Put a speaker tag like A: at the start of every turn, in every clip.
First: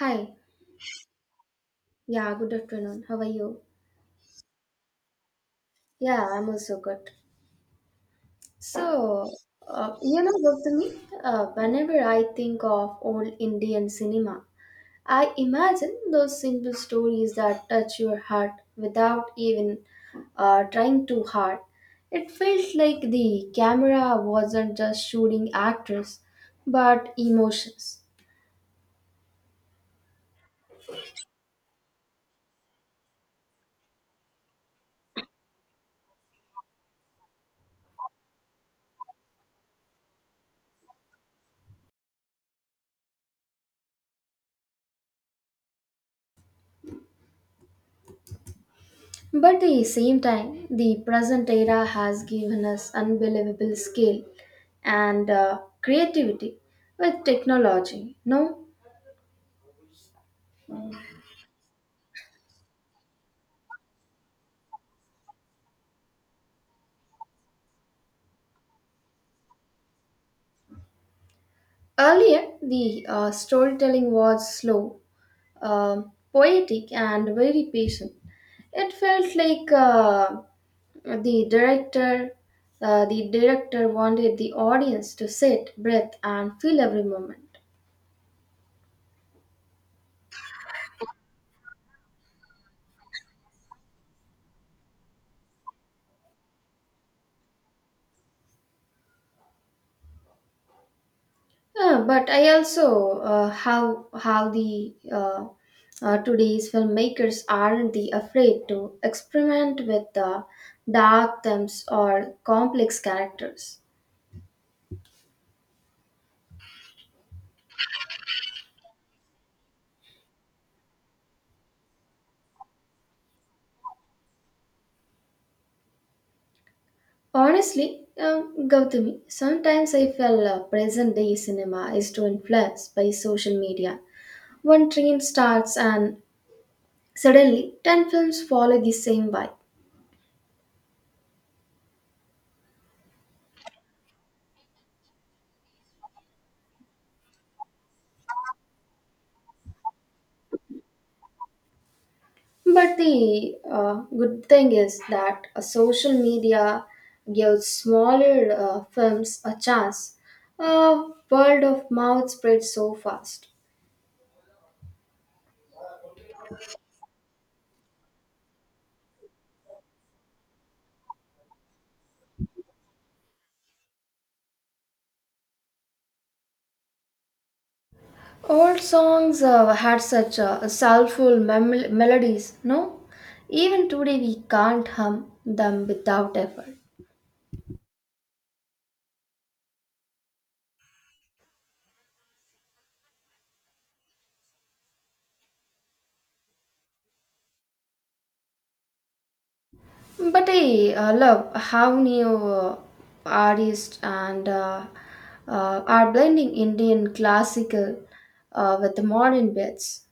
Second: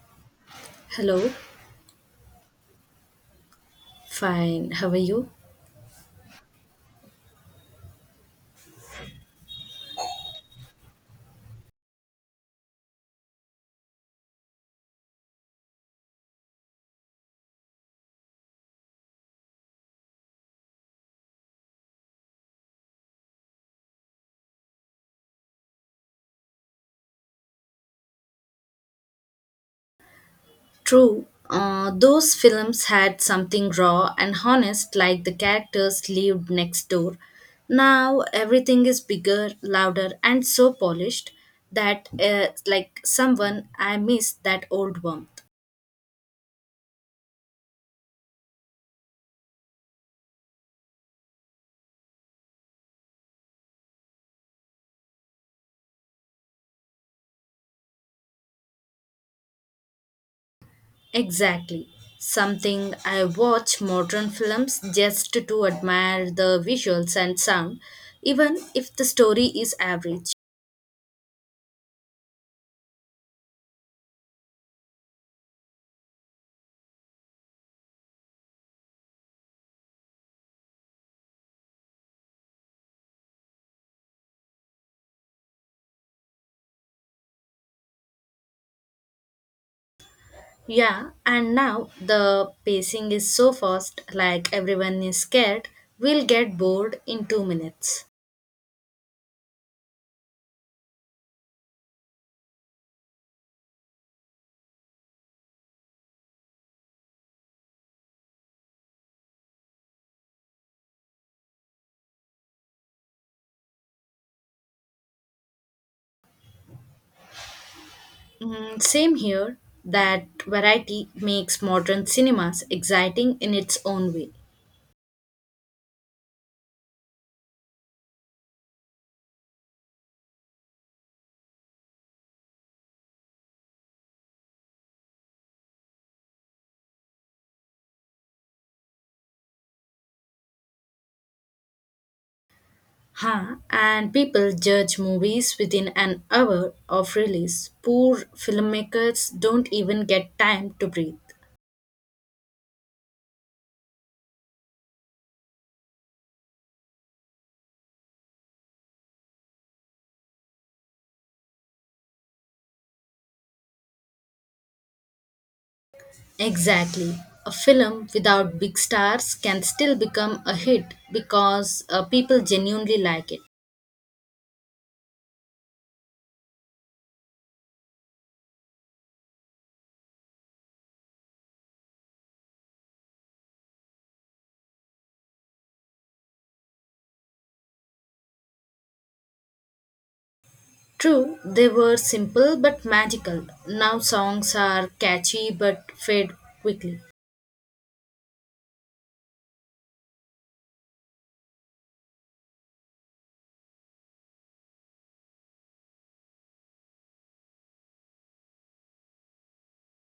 A: Hi.
B: Hello,
A: Yeah, good afternoon. How are you?
B: fine. How are you?
A: Yeah, I'm also good. So, you know what, me? Whenever I think of old Indian cinema, I imagine those simple stories that touch your heart without even trying too hard. It felt like the camera wasn't just shooting actors, but emotions.
B: True. Those films had something raw and honest, like the characters lived next door. Now everything is bigger, louder, and so polished that, like someone, I miss that old warmth.
A: But the same time, the present era has given us unbelievable skill and creativity with technology. Now,
B: Exactly. Something I watch modern films just to admire the visuals and sound, even if the story is average.
A: earlier the storytelling was slow, poetic, and very patient. It felt like the director, the director wanted the audience to sit, breathe, and feel every moment.
B: Yeah, and now the pacing is so fast, like everyone is scared, we'll get bored in 2 minutes.
A: But I also how the today's filmmakers aren't the afraid to experiment with the dark themes or complex characters.
B: Mm, same here, that variety makes modern cinemas exciting in its own way.
A: Honestly, Gautami, sometimes I feel present day cinema is too influenced by social media. One trend starts and suddenly 10 films follow the same vibe.
B: Huh, and people judge movies within an hour of release. Poor filmmakers don't even get time to breathe.
A: But the good thing is that social media gives smaller films a chance. Word of mouth spreads so fast.
B: Exactly. A film without big stars can still become a hit because people genuinely like it.
A: Old songs had such soulful melodies, no? Even today we can't hum them without effort.
B: True, they were simple but magical. Now songs are catchy but fade quickly.
A: But I love how new artists and are blending Indian classical with the modern bits.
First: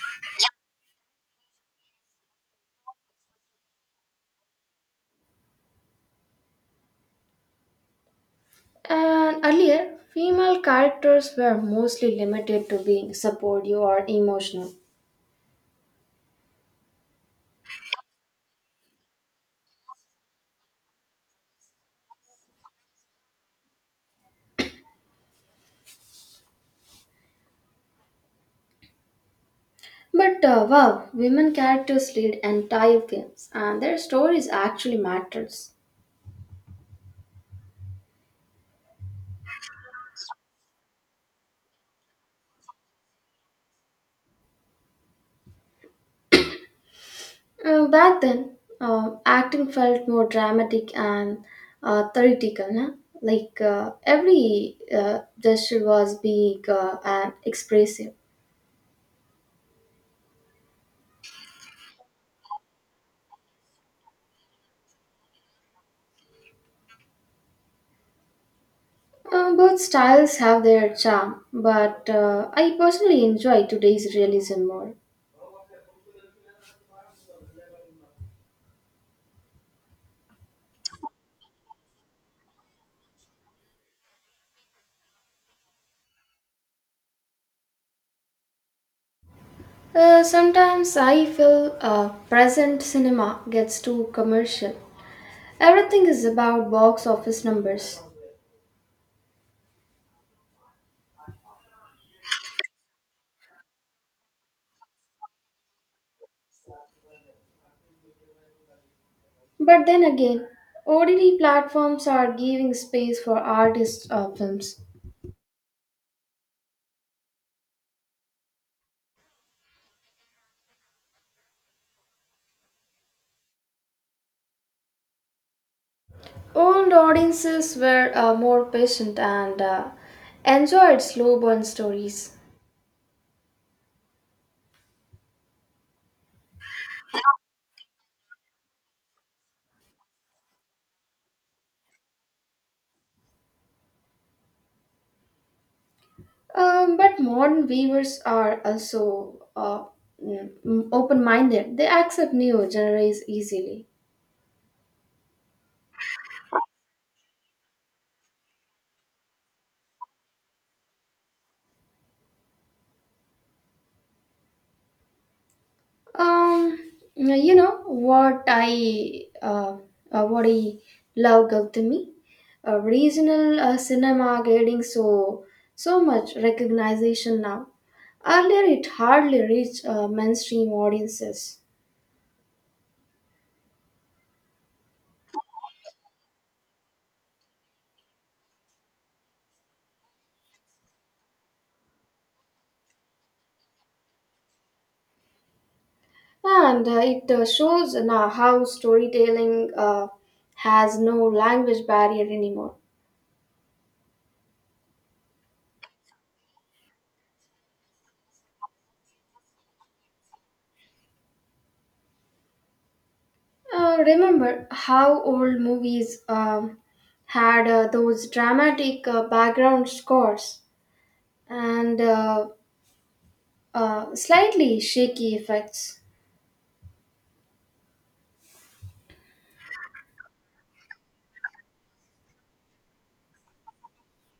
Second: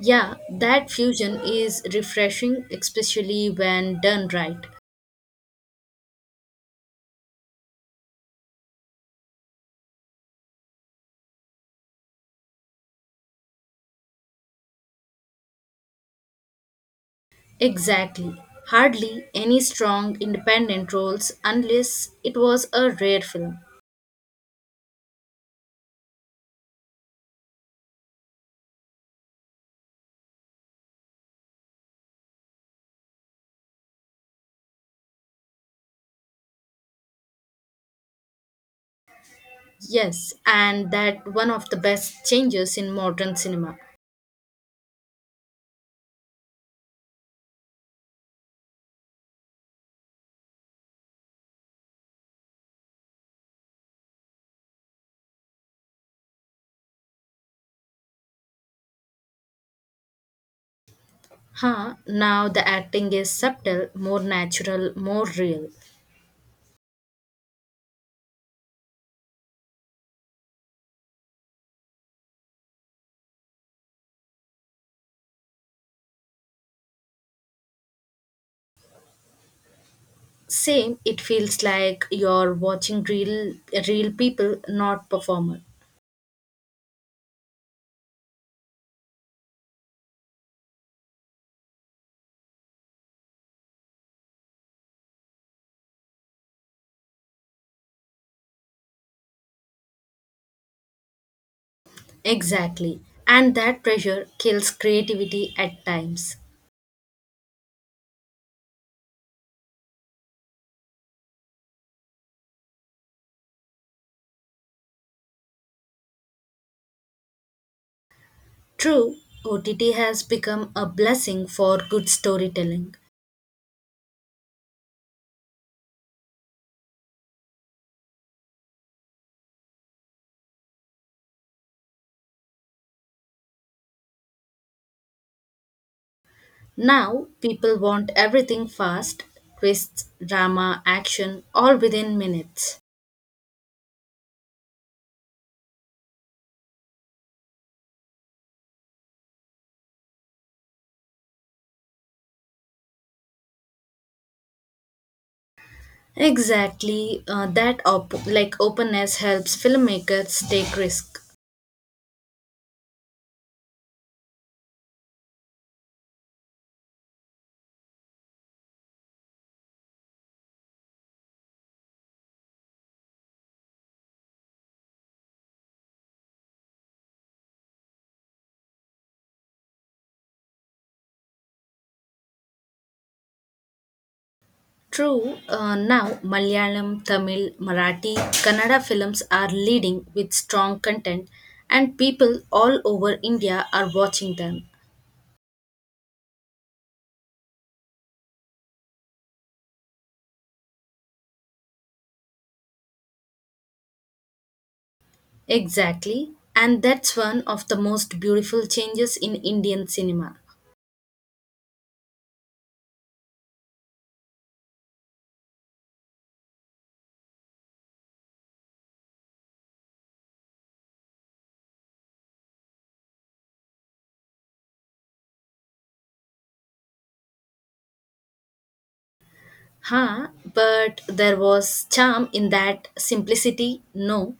B: Yeah, that fusion is refreshing, especially when done right.
A: And earlier, female characters were mostly limited to being supportive or emotional.
B: Exactly. Hardly any strong independent roles unless it was a rare film.
A: But Wow, women characters lead entire films, and their stories actually matters.
B: Yes, and that one of the best changes in modern cinema.
A: Back then, acting felt more dramatic and theoretical. Nah? Like every gesture was big and expressive.
B: Huh, now the acting is subtle, more natural, more real.
A: Both styles have their charm, but I personally enjoy today's realism more.
B: Same, it feels like you're watching real people, not performer.
A: Sometimes I feel present cinema gets too commercial. Everything is about box office numbers.
B: Exactly. And that pressure kills creativity at times.
A: But then again, OTT platforms are giving space for artist films.
B: True, OTT has become a blessing for good storytelling.
A: Old audiences were more patient and enjoyed slow burn stories.
B: Now, people want everything fast, twists, drama, action, all within minutes.
A: But modern viewers are also open minded, they accept new genres easily.
B: Exactly, like openness helps filmmakers take risk.
A: Um, you know what I love, Gautami, regional cinema getting so much recognition now. Earlier, it hardly reached mainstream audiences,
B: True, now Malayalam, Tamil, Marathi, Kannada films are leading with strong content, and people all over India are watching them.
A: and it shows now how storytelling has no language barrier anymore.
B: Exactly, and that's one of the most beautiful changes in Indian cinema.
A: Remember how old movies had those dramatic background scores and slightly shaky effects.
B: Huh, but there was charm in that simplicity, no.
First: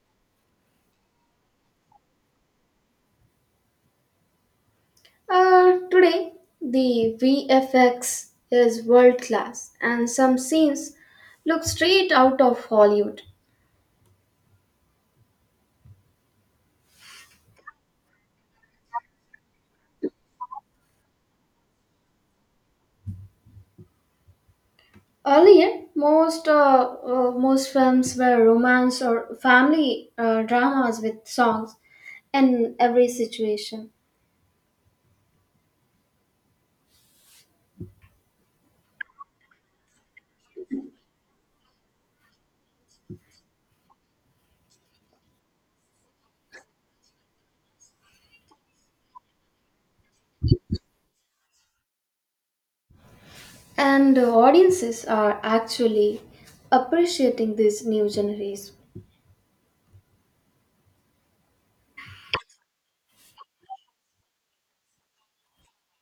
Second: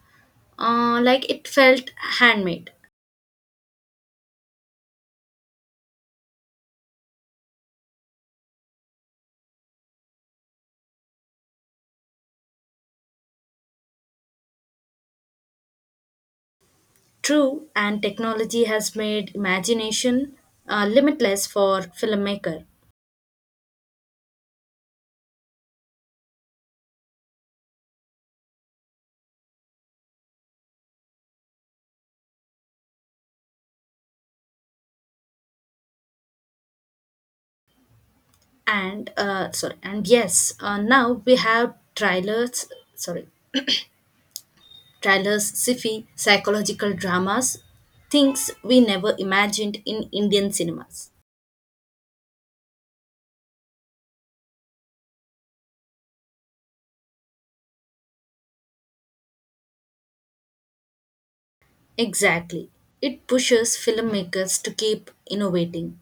B: Like it felt handmade.
A: Today, the VFX is world class, and some scenes look straight out of Hollywood.
B: True, and technology has made imagination limitless for filmmaker.
A: Earlier, most films were romance or family dramas with songs in every situation,
B: And sorry and yes now we have sorry trailers sci-fi psychological dramas, things we never imagined in indian cinemas.
A: and audiences are actually appreciating these new genres.
B: Exactly, it pushes filmmakers to keep innovating.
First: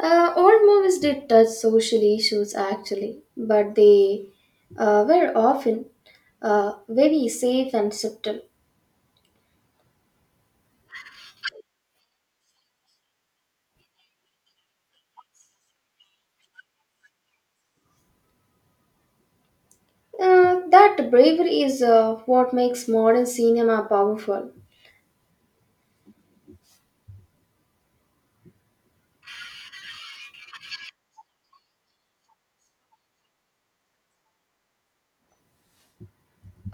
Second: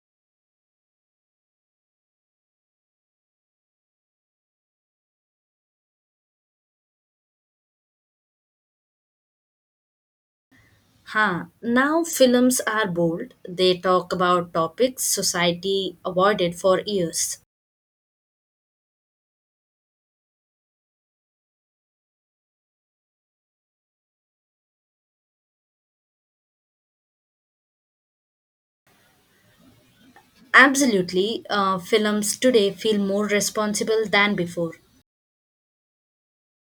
A: Old movies did touch social issues actually, but they were often very safe and subtle.
B: Huh, now films are bold, they talk about topics society avoided for years.
A: That bravery is what makes modern cinema powerful.
B: Absolutely, films today feel more responsible than before.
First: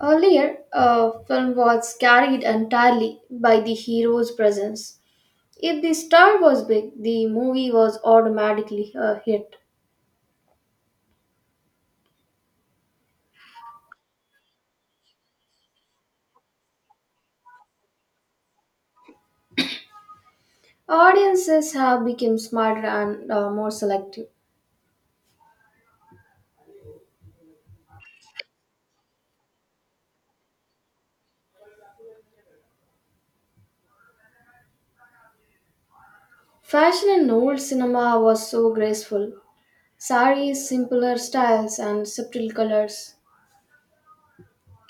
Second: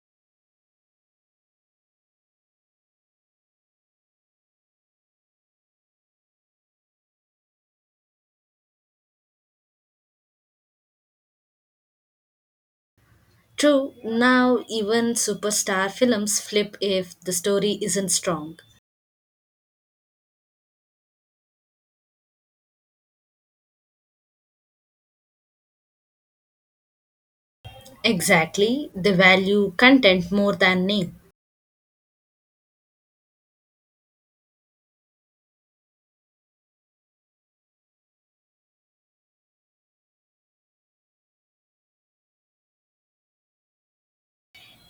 A: Earlier, film was carried entirely by the hero's presence. If the star was big, the movie was automatically a hit.
B: True, now even superstar films flip if the story isn't strong.
A: Audiences have become smarter and more selective.
B: Exactly, they value content more than name.
A: Fashion in old cinema was so graceful, Sari's simpler styles and subtle colors.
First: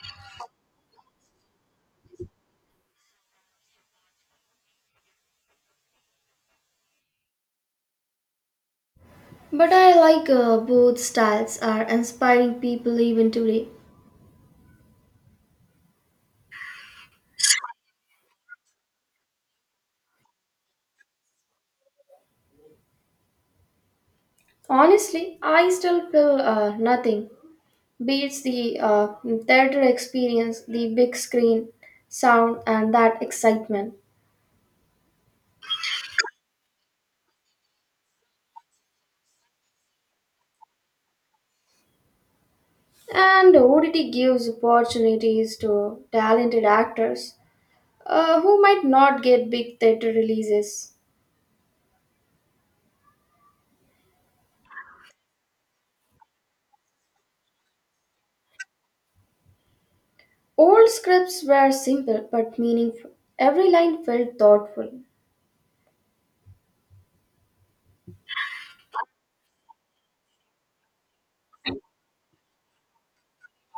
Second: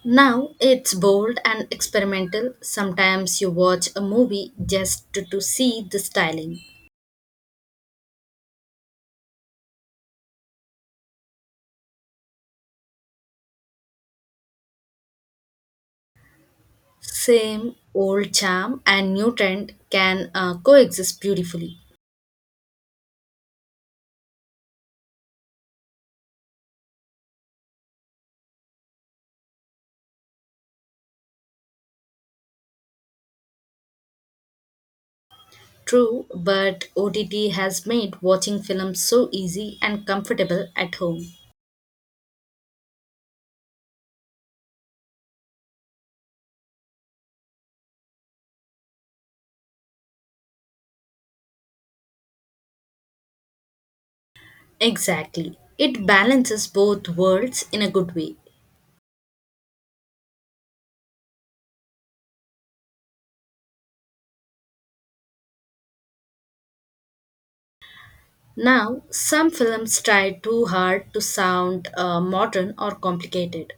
B: Now it's bold and experimental. Sometimes you watch a movie just to see the styling.
A: But I like both styles are inspiring people even today.
B: Same old charm and new trend can coexist beautifully.
A: Honestly, I still feel nothing beats the theater experience, the big screen, sound, and that excitement.
B: True, but OTT has made watching films so easy and comfortable at home.
A: And ODT gives opportunities to talented actors who might not get big theater releases.
B: Exactly. It balances both worlds in a good way.
A: Old scripts were simple but meaningful. Every line felt thoughtful.
B: Now, some films try too hard to sound modern or complicated.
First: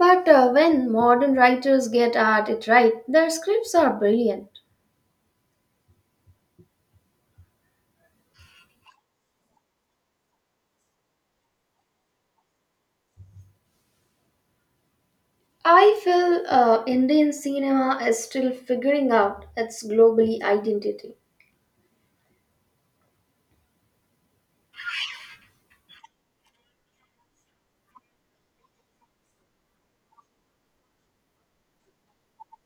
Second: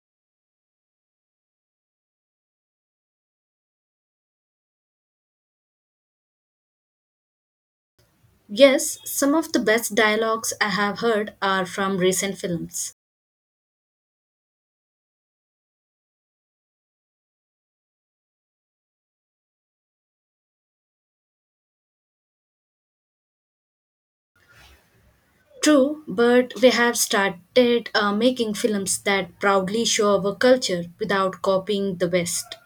A: But when modern writers get at it right, their scripts are brilliant.
B: Yes, some of the best dialogues I have heard are from recent films.
A: I feel Indian cinema is still figuring out its globally identity.
B: True, but we have started making films that proudly show our culture without copying the West.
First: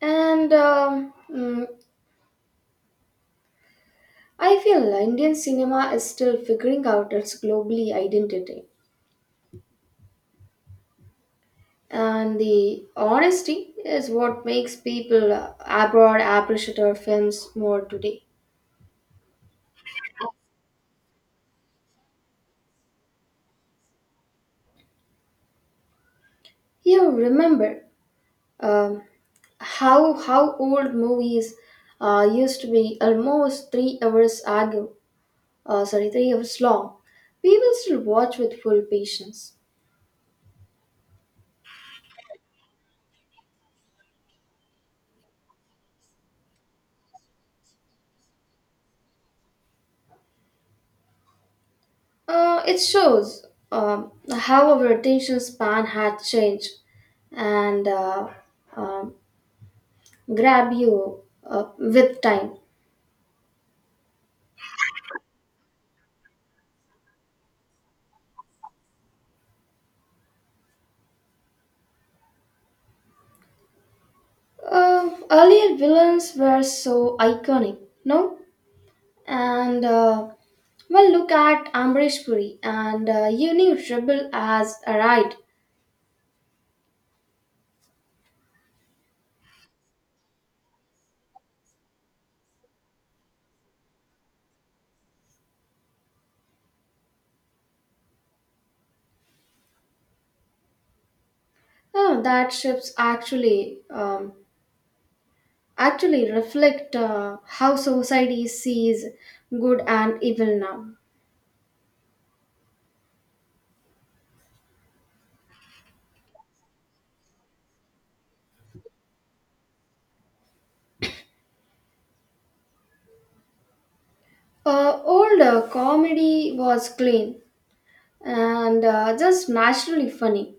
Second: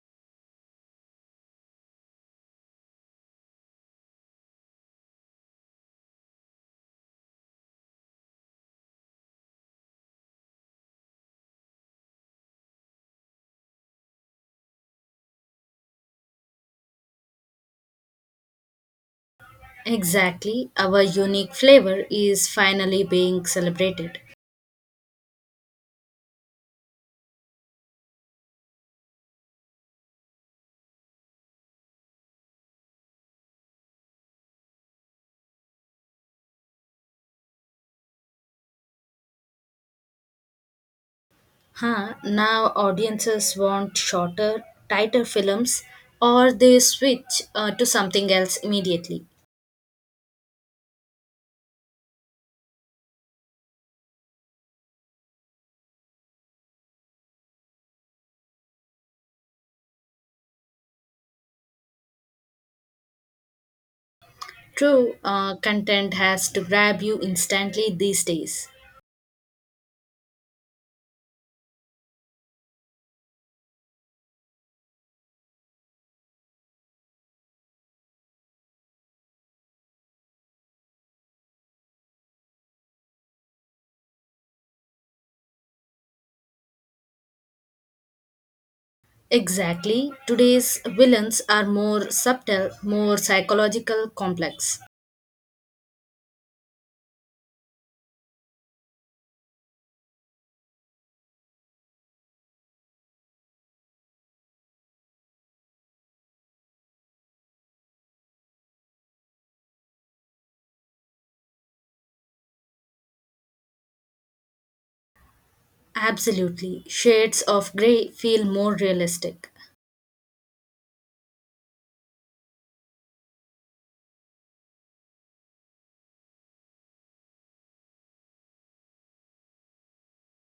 A: And mm, I feel Indian cinema is still figuring out its globally identity. And the honesty is what makes people abroad appreciate our films more today.
B: Exactly, our unique flavor is finally being celebrated.
A: You remember um, how old movies used to be almost 3 hours long, we will still watch with full patience.
B: Huh, now audiences want shorter, tighter films or they switch to something else immediately.
A: It shows how our attention span had changed and uh, um, grab you uh, with time.
B: True, content has to grab you instantly these days.
A: Earlier villains were so iconic, no? And well, look at Amrish Puri and Uni Rebel as arrived.
B: Exactly, today's villains are more subtle, more psychological, complex.
A: Oh, that ships actually reflect how society sees good and evil now.
B: Absolutely, shades of grey feel more realistic.
A: Old comedy was clean and just naturally funny.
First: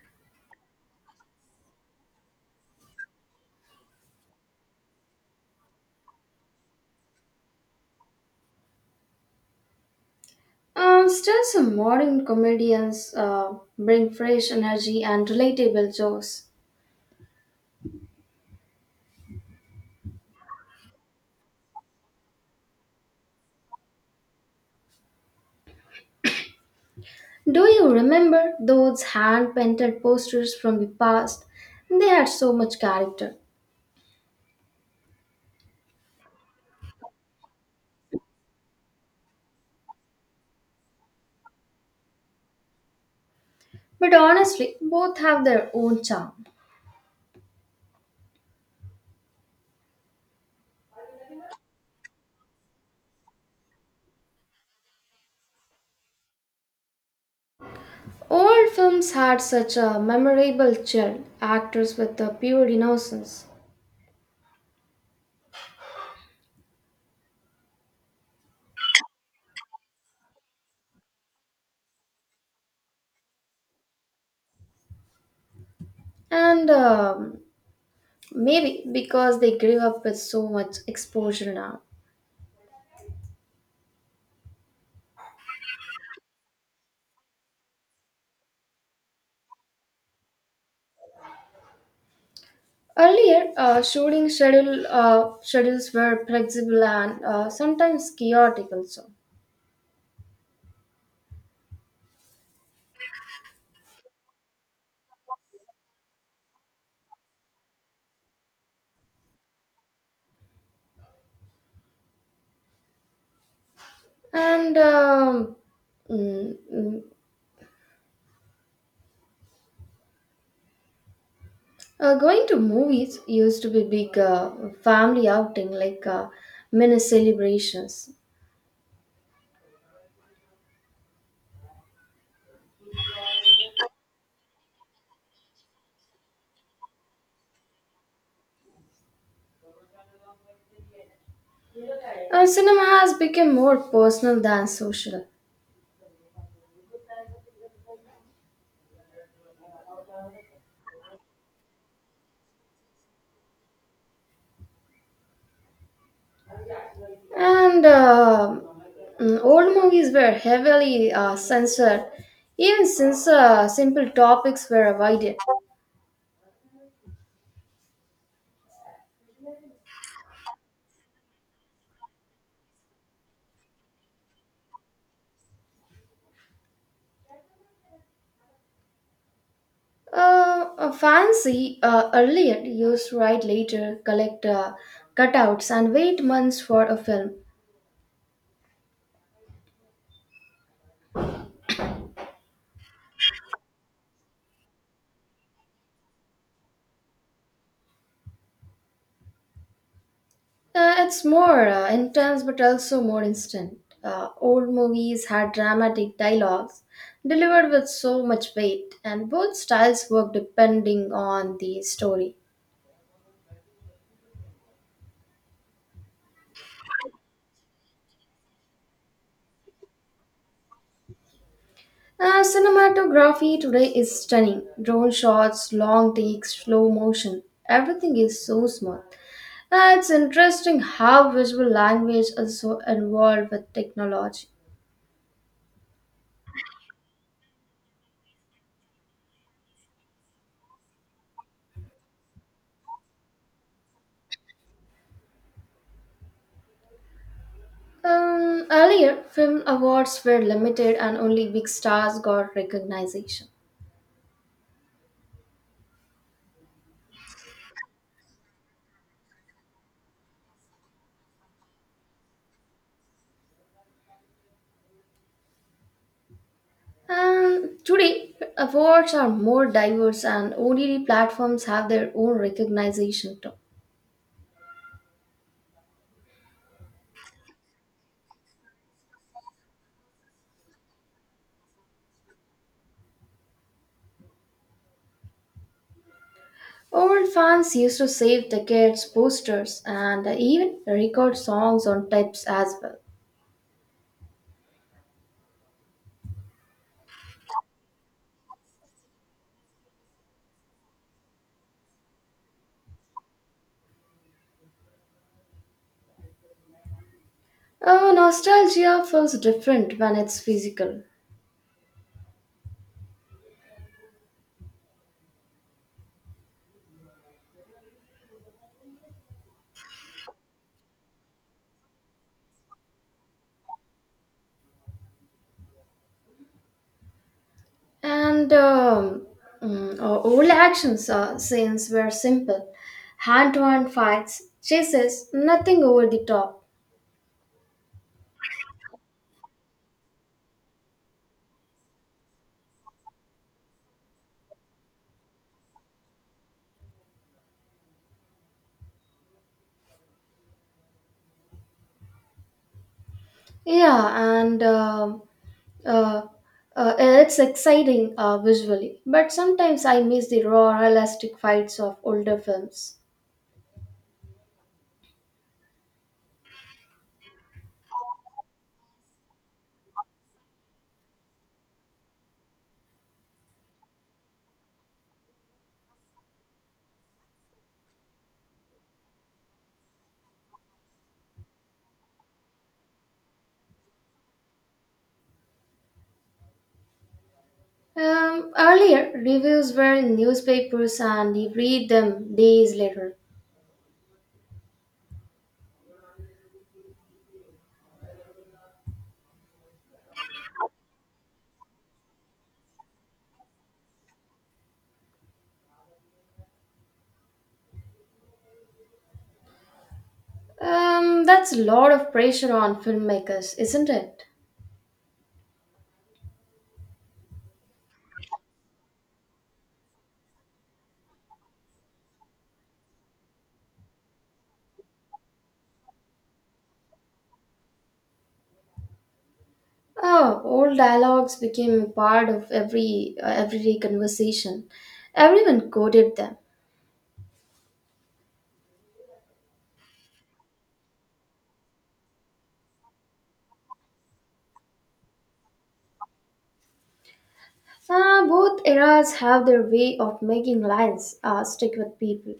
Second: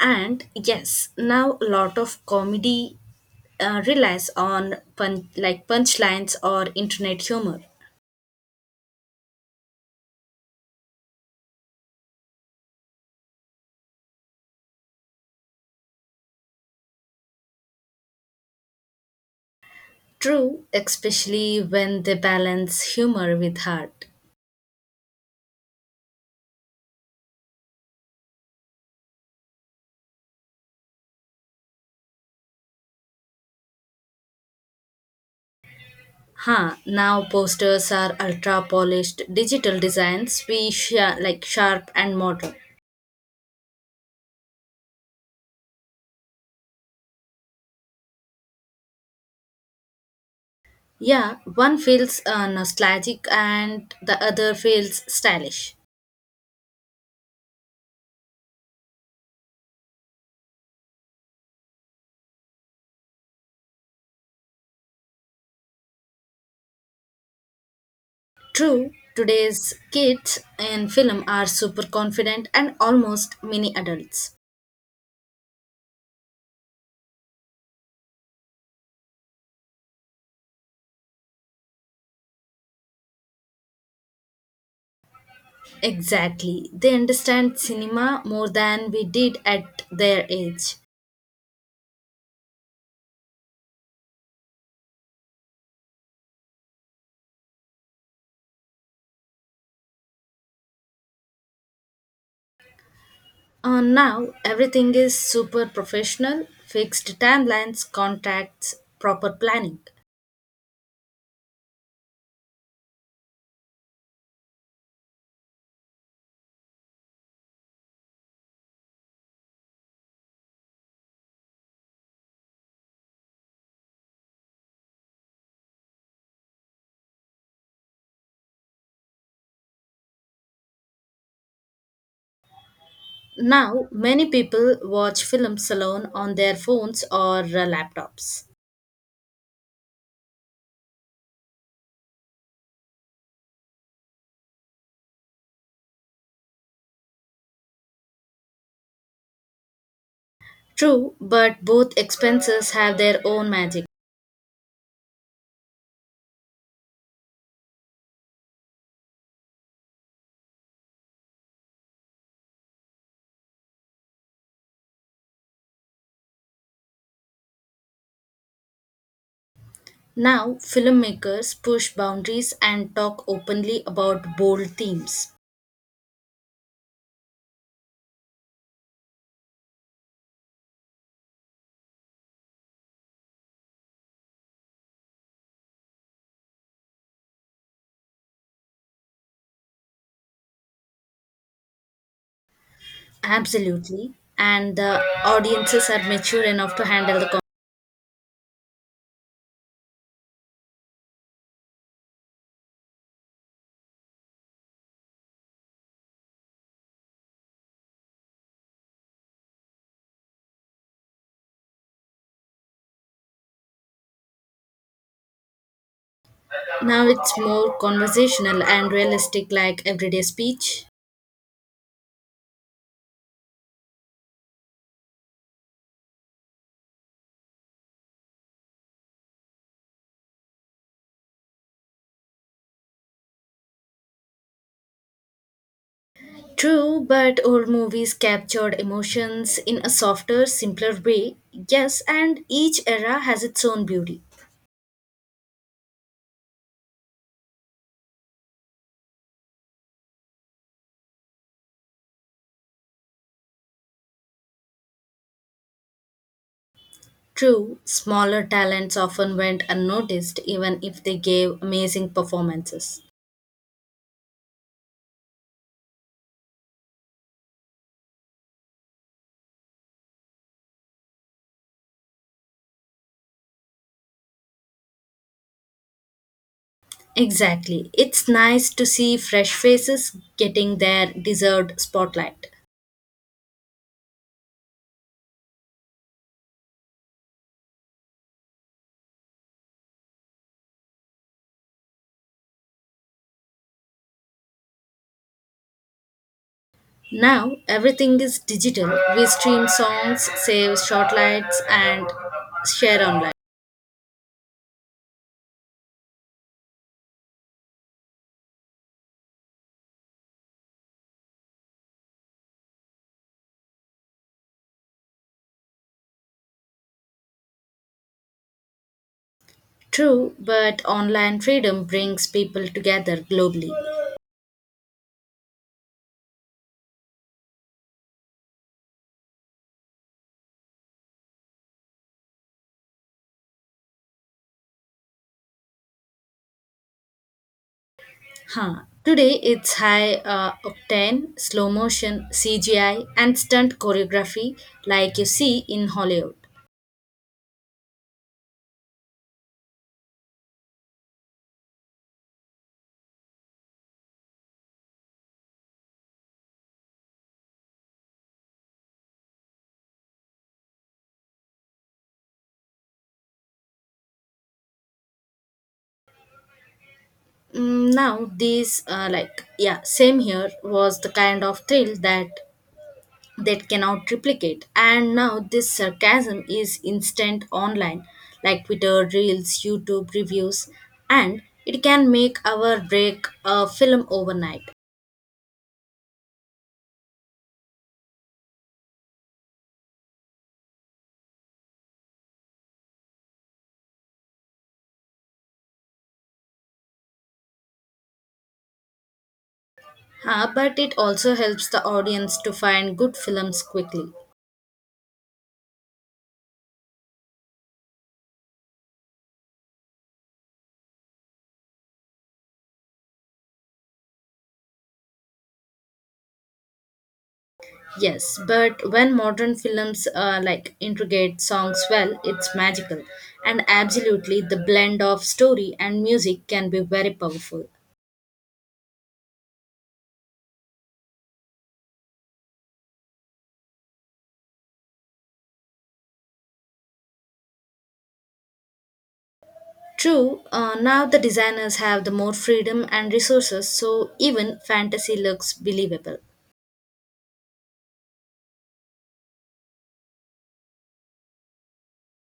B: And yes, now a lot of comedy like punchlines or internet humor.
A: Still, some modern comedians bring fresh energy and relatable jokes.
B: True, especially when they balance humor with heart.
A: Do you remember those hand painted posters from the past? They had so much character.
B: Huh, now posters are ultra polished digital designs, like sharp and modern.
A: But honestly, both have their own charm.
B: Yeah, one feels nostalgic and the other feels stylish.
A: Old films had such a memorable chill, actors with a pure innocence.
B: True, today's kids in film are super confident and almost mini adults.
A: And Maybe because they grew up with so much exposure now.
B: Exactly, they understand cinema more than we did at their age.
A: Earlier, schedules were flexible and sometimes chaotic also.
B: Now everything is super professional, fixed timelines, contacts, proper planning.
A: And um, mm, mm, Going to movies used to be big family outing like mini celebrations.
B: Now many people watch films alone on their phones or laptops.
A: Cinema has become more personal than social.
B: True, but both expenses have their own magic.
A: And uh, Old movies were heavily censored, even since simple topics were avoided.
B: Now filmmakers push boundaries and talk openly about bold themes.
A: A fancy earlier used to write later, collect cutouts, and wait months for a film.
B: Absolutely. And the audiences are mature enough to handle the con-
A: It's more intense but also more instant. Old movies had dramatic dialogues delivered with so much weight, and both styles work depending on the story.
B: now it's more conversational and realistic like everyday speech.
A: Cinematography today is stunning drone shots, long takes, slow motion. Everything is so smooth. It's interesting how visual language is so involved with technology.
B: True, but old movies captured emotions in a softer, simpler way. Yes, and each era has its own beauty.
A: Earlier, film awards were limited and only big stars got recognition.
B: True, smaller talents often went unnoticed even if they gave amazing performances.
A: And today, awards are more diverse and OTT platforms have their own recognition too.
B: Exactly. It's nice to see fresh faces getting their deserved spotlight.
A: Old fans used to save tickets, posters, and even record songs on tapes as well.
B: Now, everything is digital. We stream songs, save shortlights, and share online.
A: Nostalgia feels different when it's physical.
B: True, but online freedom brings people together globally.
A: And um, our old actions scenes were simple hand to hand fights, chases, nothing over the top.
B: Huh. Today it's high octane, slow motion, CGI, and stunt choreography like you see in Hollywood.
A: Yeah, and uh, it's exciting visually, but sometimes I miss the raw, realistic fights of older films.
B: Mm, now these like yeah same here was the kind of thrill that cannot replicate, and now this sarcasm is instant online, like twitter reels, youtube reviews, and it can make our break a film overnight.
A: Earlier, reviews were in newspapers and you read them days later.
B: Ah, but it also helps the audience to find good films quickly.
A: That's a lot of pressure on filmmakers, isn't it?
B: Yes, but when modern films like integrate songs well, it's magical. And absolutely, the blend of story and music can be very powerful.
A: Ah, old dialogues became a part of every everyday conversation. Everyone quoted them.
B: True, now the designers have the more freedom and resources, so even fantasy looks believable.
A: Ah, both eras have their way of making lines stick with people.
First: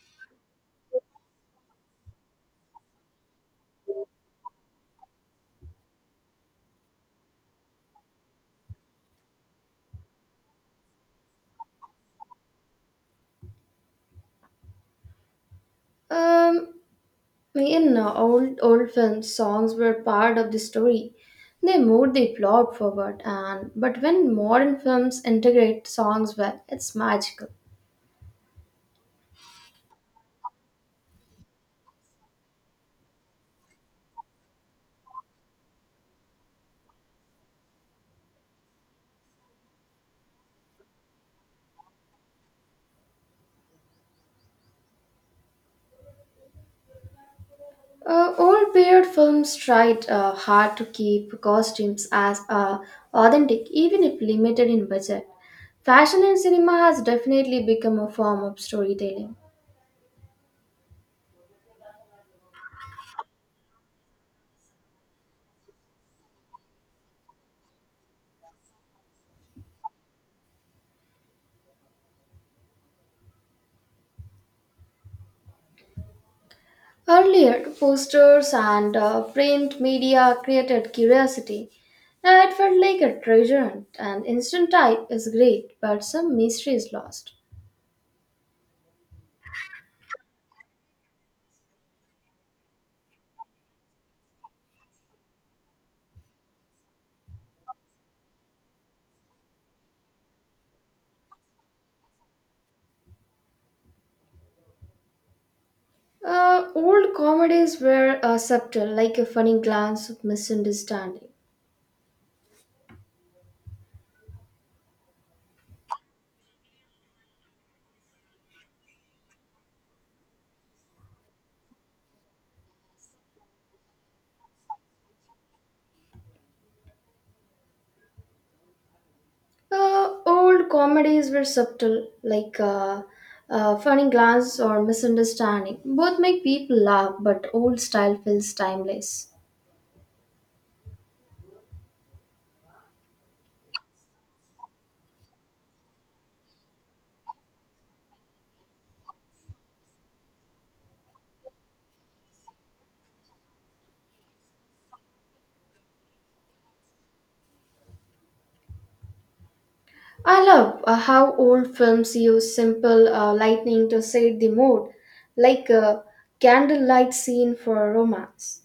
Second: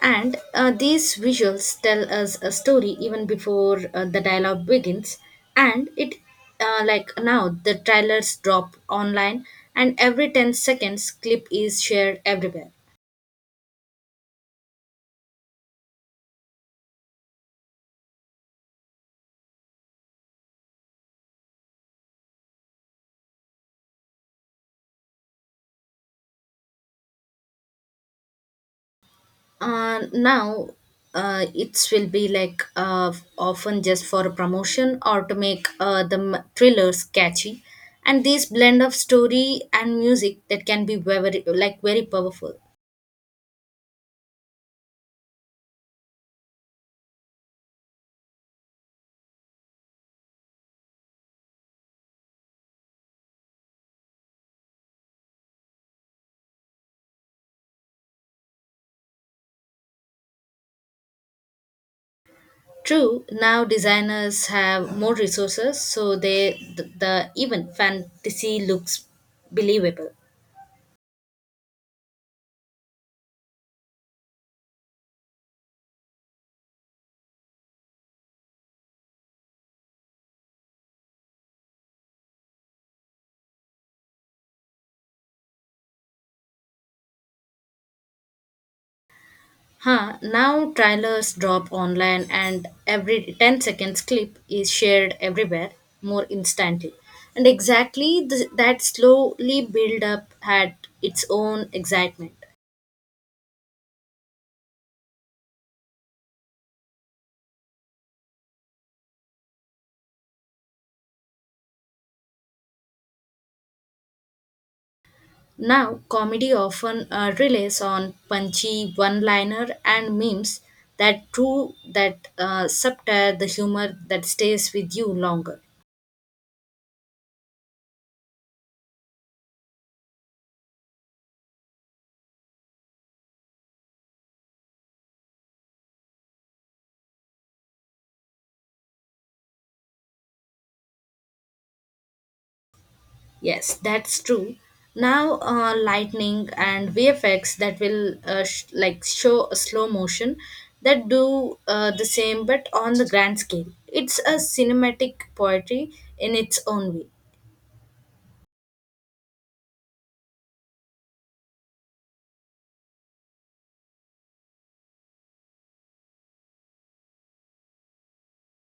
B: And these visuals tell us a story even before the dialogue begins. And it, like now, the trailers drop online, and every 10 seconds, clip is shared everywhere.
A: Um, in old films, songs were part of the story. They moved the plot forward, and but when modern films integrate songs well, it's magical.
B: Now it will be like often just for a promotion or to make thrillers catchy. And this blend of story and music, that can be like very powerful.
A: Old period films tried hard to keep costumes as authentic, even if limited in budget. Fashion in cinema has definitely become a form of storytelling.
B: True, now designers have more resources, so they the even fantasy looks believable.
A: Earlier, posters and print media created curiosity. Now it felt like a treasure hunt, and instant type is great, but some mystery is lost.
B: Huh, now trailers drop online and every 10 seconds clip is shared everywhere more instantly. And exactly, that slowly build up had its own excitement.
A: Old comedies were subtle, like a funny glance of misunderstanding.
B: Now, comedy often relies on punchy one-liner and memes, that true that subtle the humor that stays with you longer.
A: Old comedies were subtle, like funny glance or misunderstanding. Both make people laugh, but old style feels timeless.
B: Yes, that's true. Now, lightning and VFX that will like show a slow motion that do the same but on the grand scale. It's a cinematic poetry in its own way.
A: I love how old films use simple lighting to set the mood, like a candlelight scene for a romance.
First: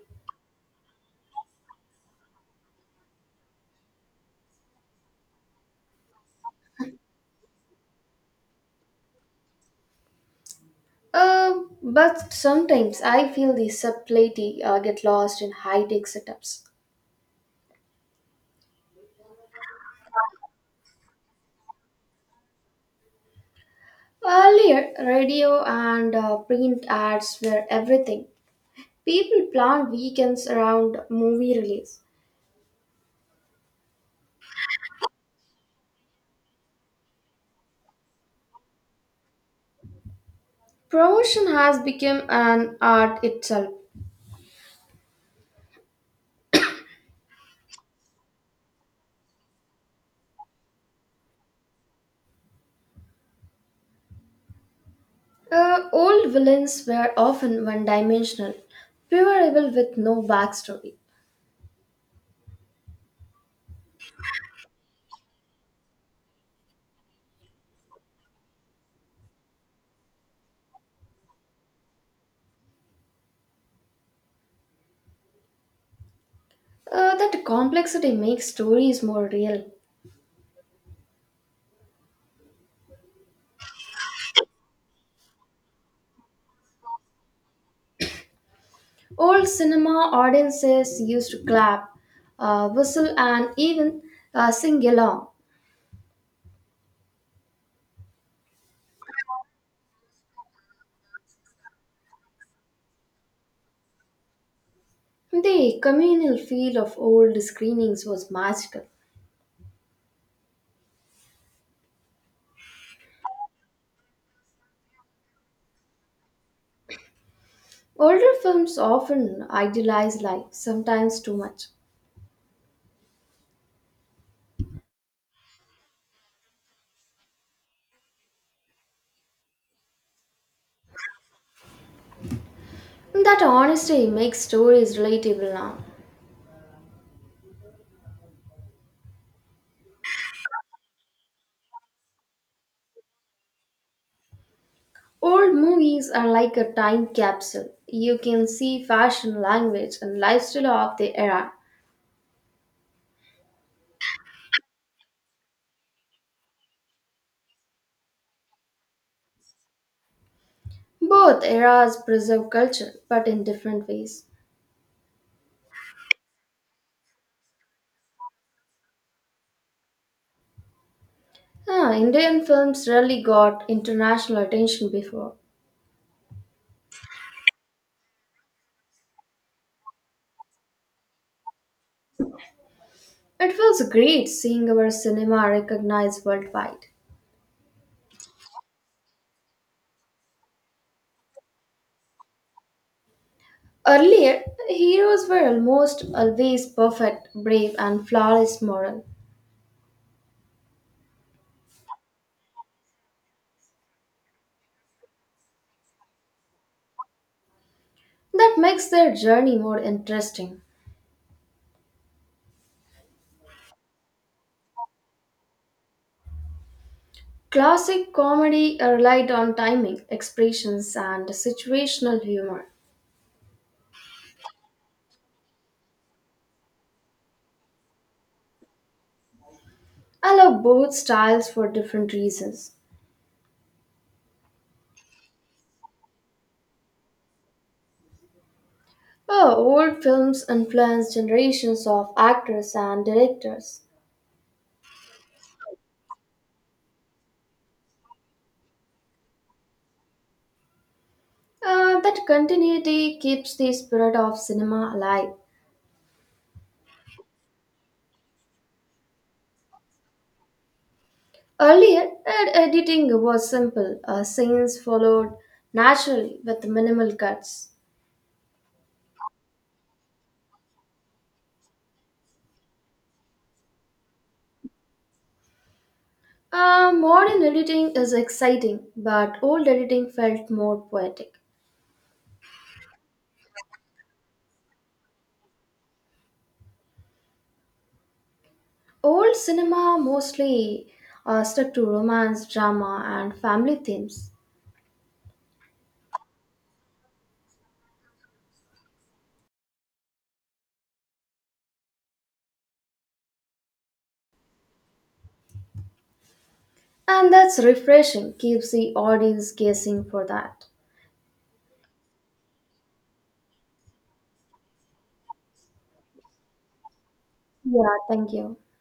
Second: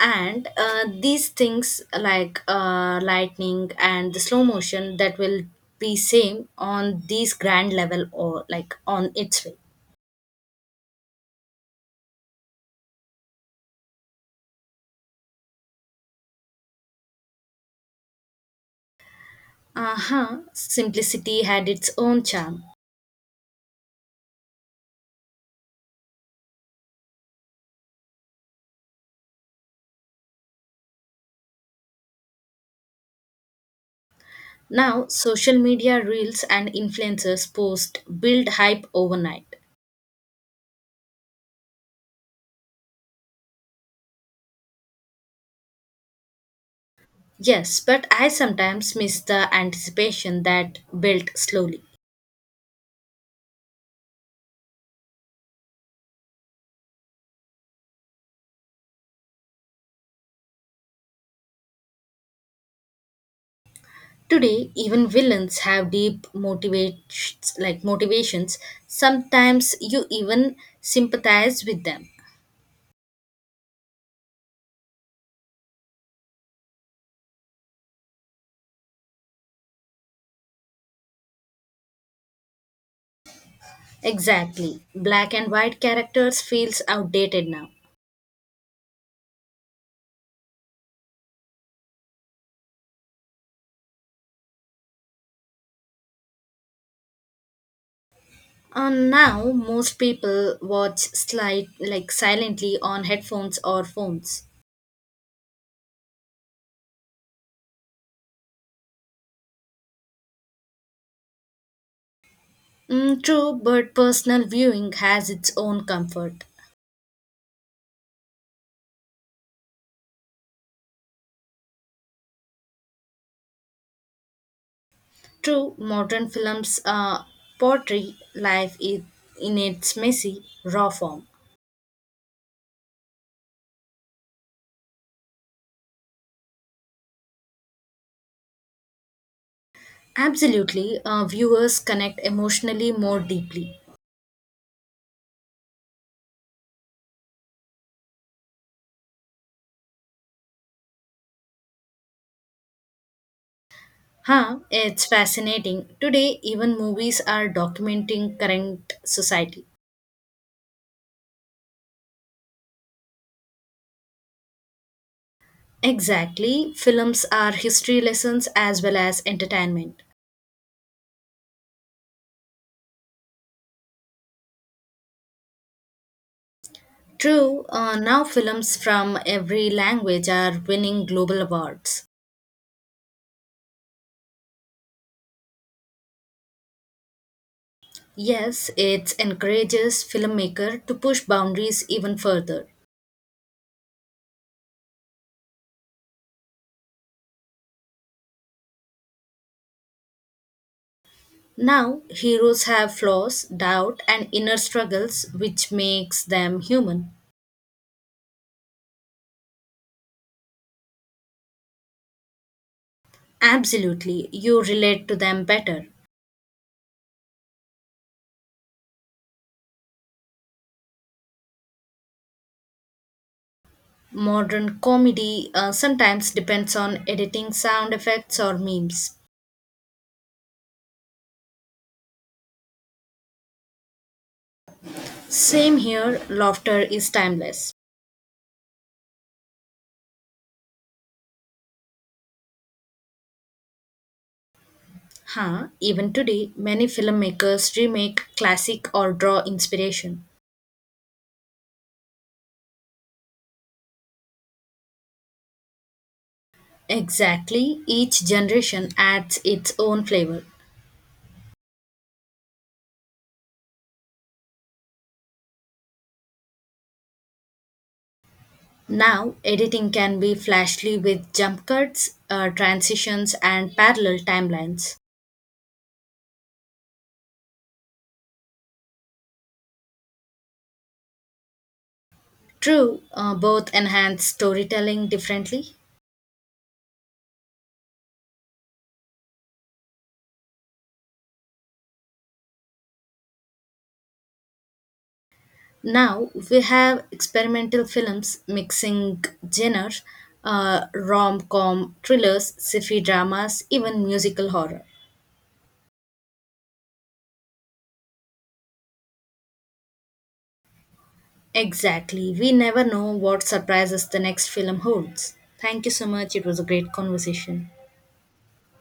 B: And these things like lightning and the slow motion that will be same on these grand level or like on its way.
A: But sometimes I feel the subtlety get lost in high-tech setups.
B: Uh-huh, simplicity had its own charm.
A: Earlier, radio and print ads were everything. People plan weekends around movie release.
B: Now social media reels and influencers post build hype overnight.
A: Promotion has become an art itself.
B: Yes, but I sometimes miss the anticipation that built slowly.
A: Old villains were often one dimensional, pure evil with no backstory.
B: Today, even villains have deep motivations, like motivations. Sometimes you even sympathize with them.
A: That complexity makes stories more real.
B: Exactly. Black and white characters feels outdated now.
A: Old cinema audiences used to clap, whistle, and even sing along.
B: And now most people watch slide like silently on headphones or phones.
A: The communal feel of old screenings was magical.
B: Mm, true, but personal viewing has its own comfort.
A: Older films often idealize life, sometimes too much.
B: True, modern films portray life in its messy, raw form.
A: That honesty makes stories relatable now.
B: Absolutely, viewers connect emotionally more deeply.
A: Old movies are like a time capsule. You can see fashion, language, and lifestyle of the era.
B: Huh, it's fascinating. Today, even movies are documenting current society.
A: Both eras preserve culture, but in different ways.
B: Exactly, films are history lessons as well as entertainment.
A: Ah, Indian films rarely got international attention before.
B: True, now films from every language are winning global awards.
A: It feels great seeing our cinema recognized worldwide.
B: Yes, it encourages filmmaker to push boundaries even further.
A: Earlier, heroes were almost always perfect, brave, and flawless moral.
B: Now, heroes have flaws, doubt, and inner struggles, which makes them human.
A: That makes their journey more interesting.
B: Absolutely, you relate to them better.
A: Classic comedy relied on timing, expressions, and situational humor.
B: Modern comedy sometimes depends on editing sound effects or memes.
A: I love both styles for different reasons.
B: Same here, laughter is timeless.
A: Oh, old films influenced generations of actors and directors.
B: Huh, even today, many filmmakers remake classic or draw inspiration.
A: That continuity keeps the spirit of cinema alive.
B: Exactly, each generation adds its own flavor.
A: Earlier, editing was simple, scenes followed naturally with minimal cuts.
B: Now, editing can be flashy with jump cuts, transitions, and parallel timelines.
A: Modern editing is exciting, but old editing felt more poetic.
B: True, both enhance storytelling differently.
A: Old cinema mostly stuck to romance, drama, and family themes.
B: Now we have experimental films mixing genres, rom com, thrillers, sci fi dramas, even musical horror.
A: And that's refreshing, keeps the audience guessing for that.
B: Exactly. We never know what surprises the next film holds. Thank you so much. It was a great conversation.
A: Yeah, thank you.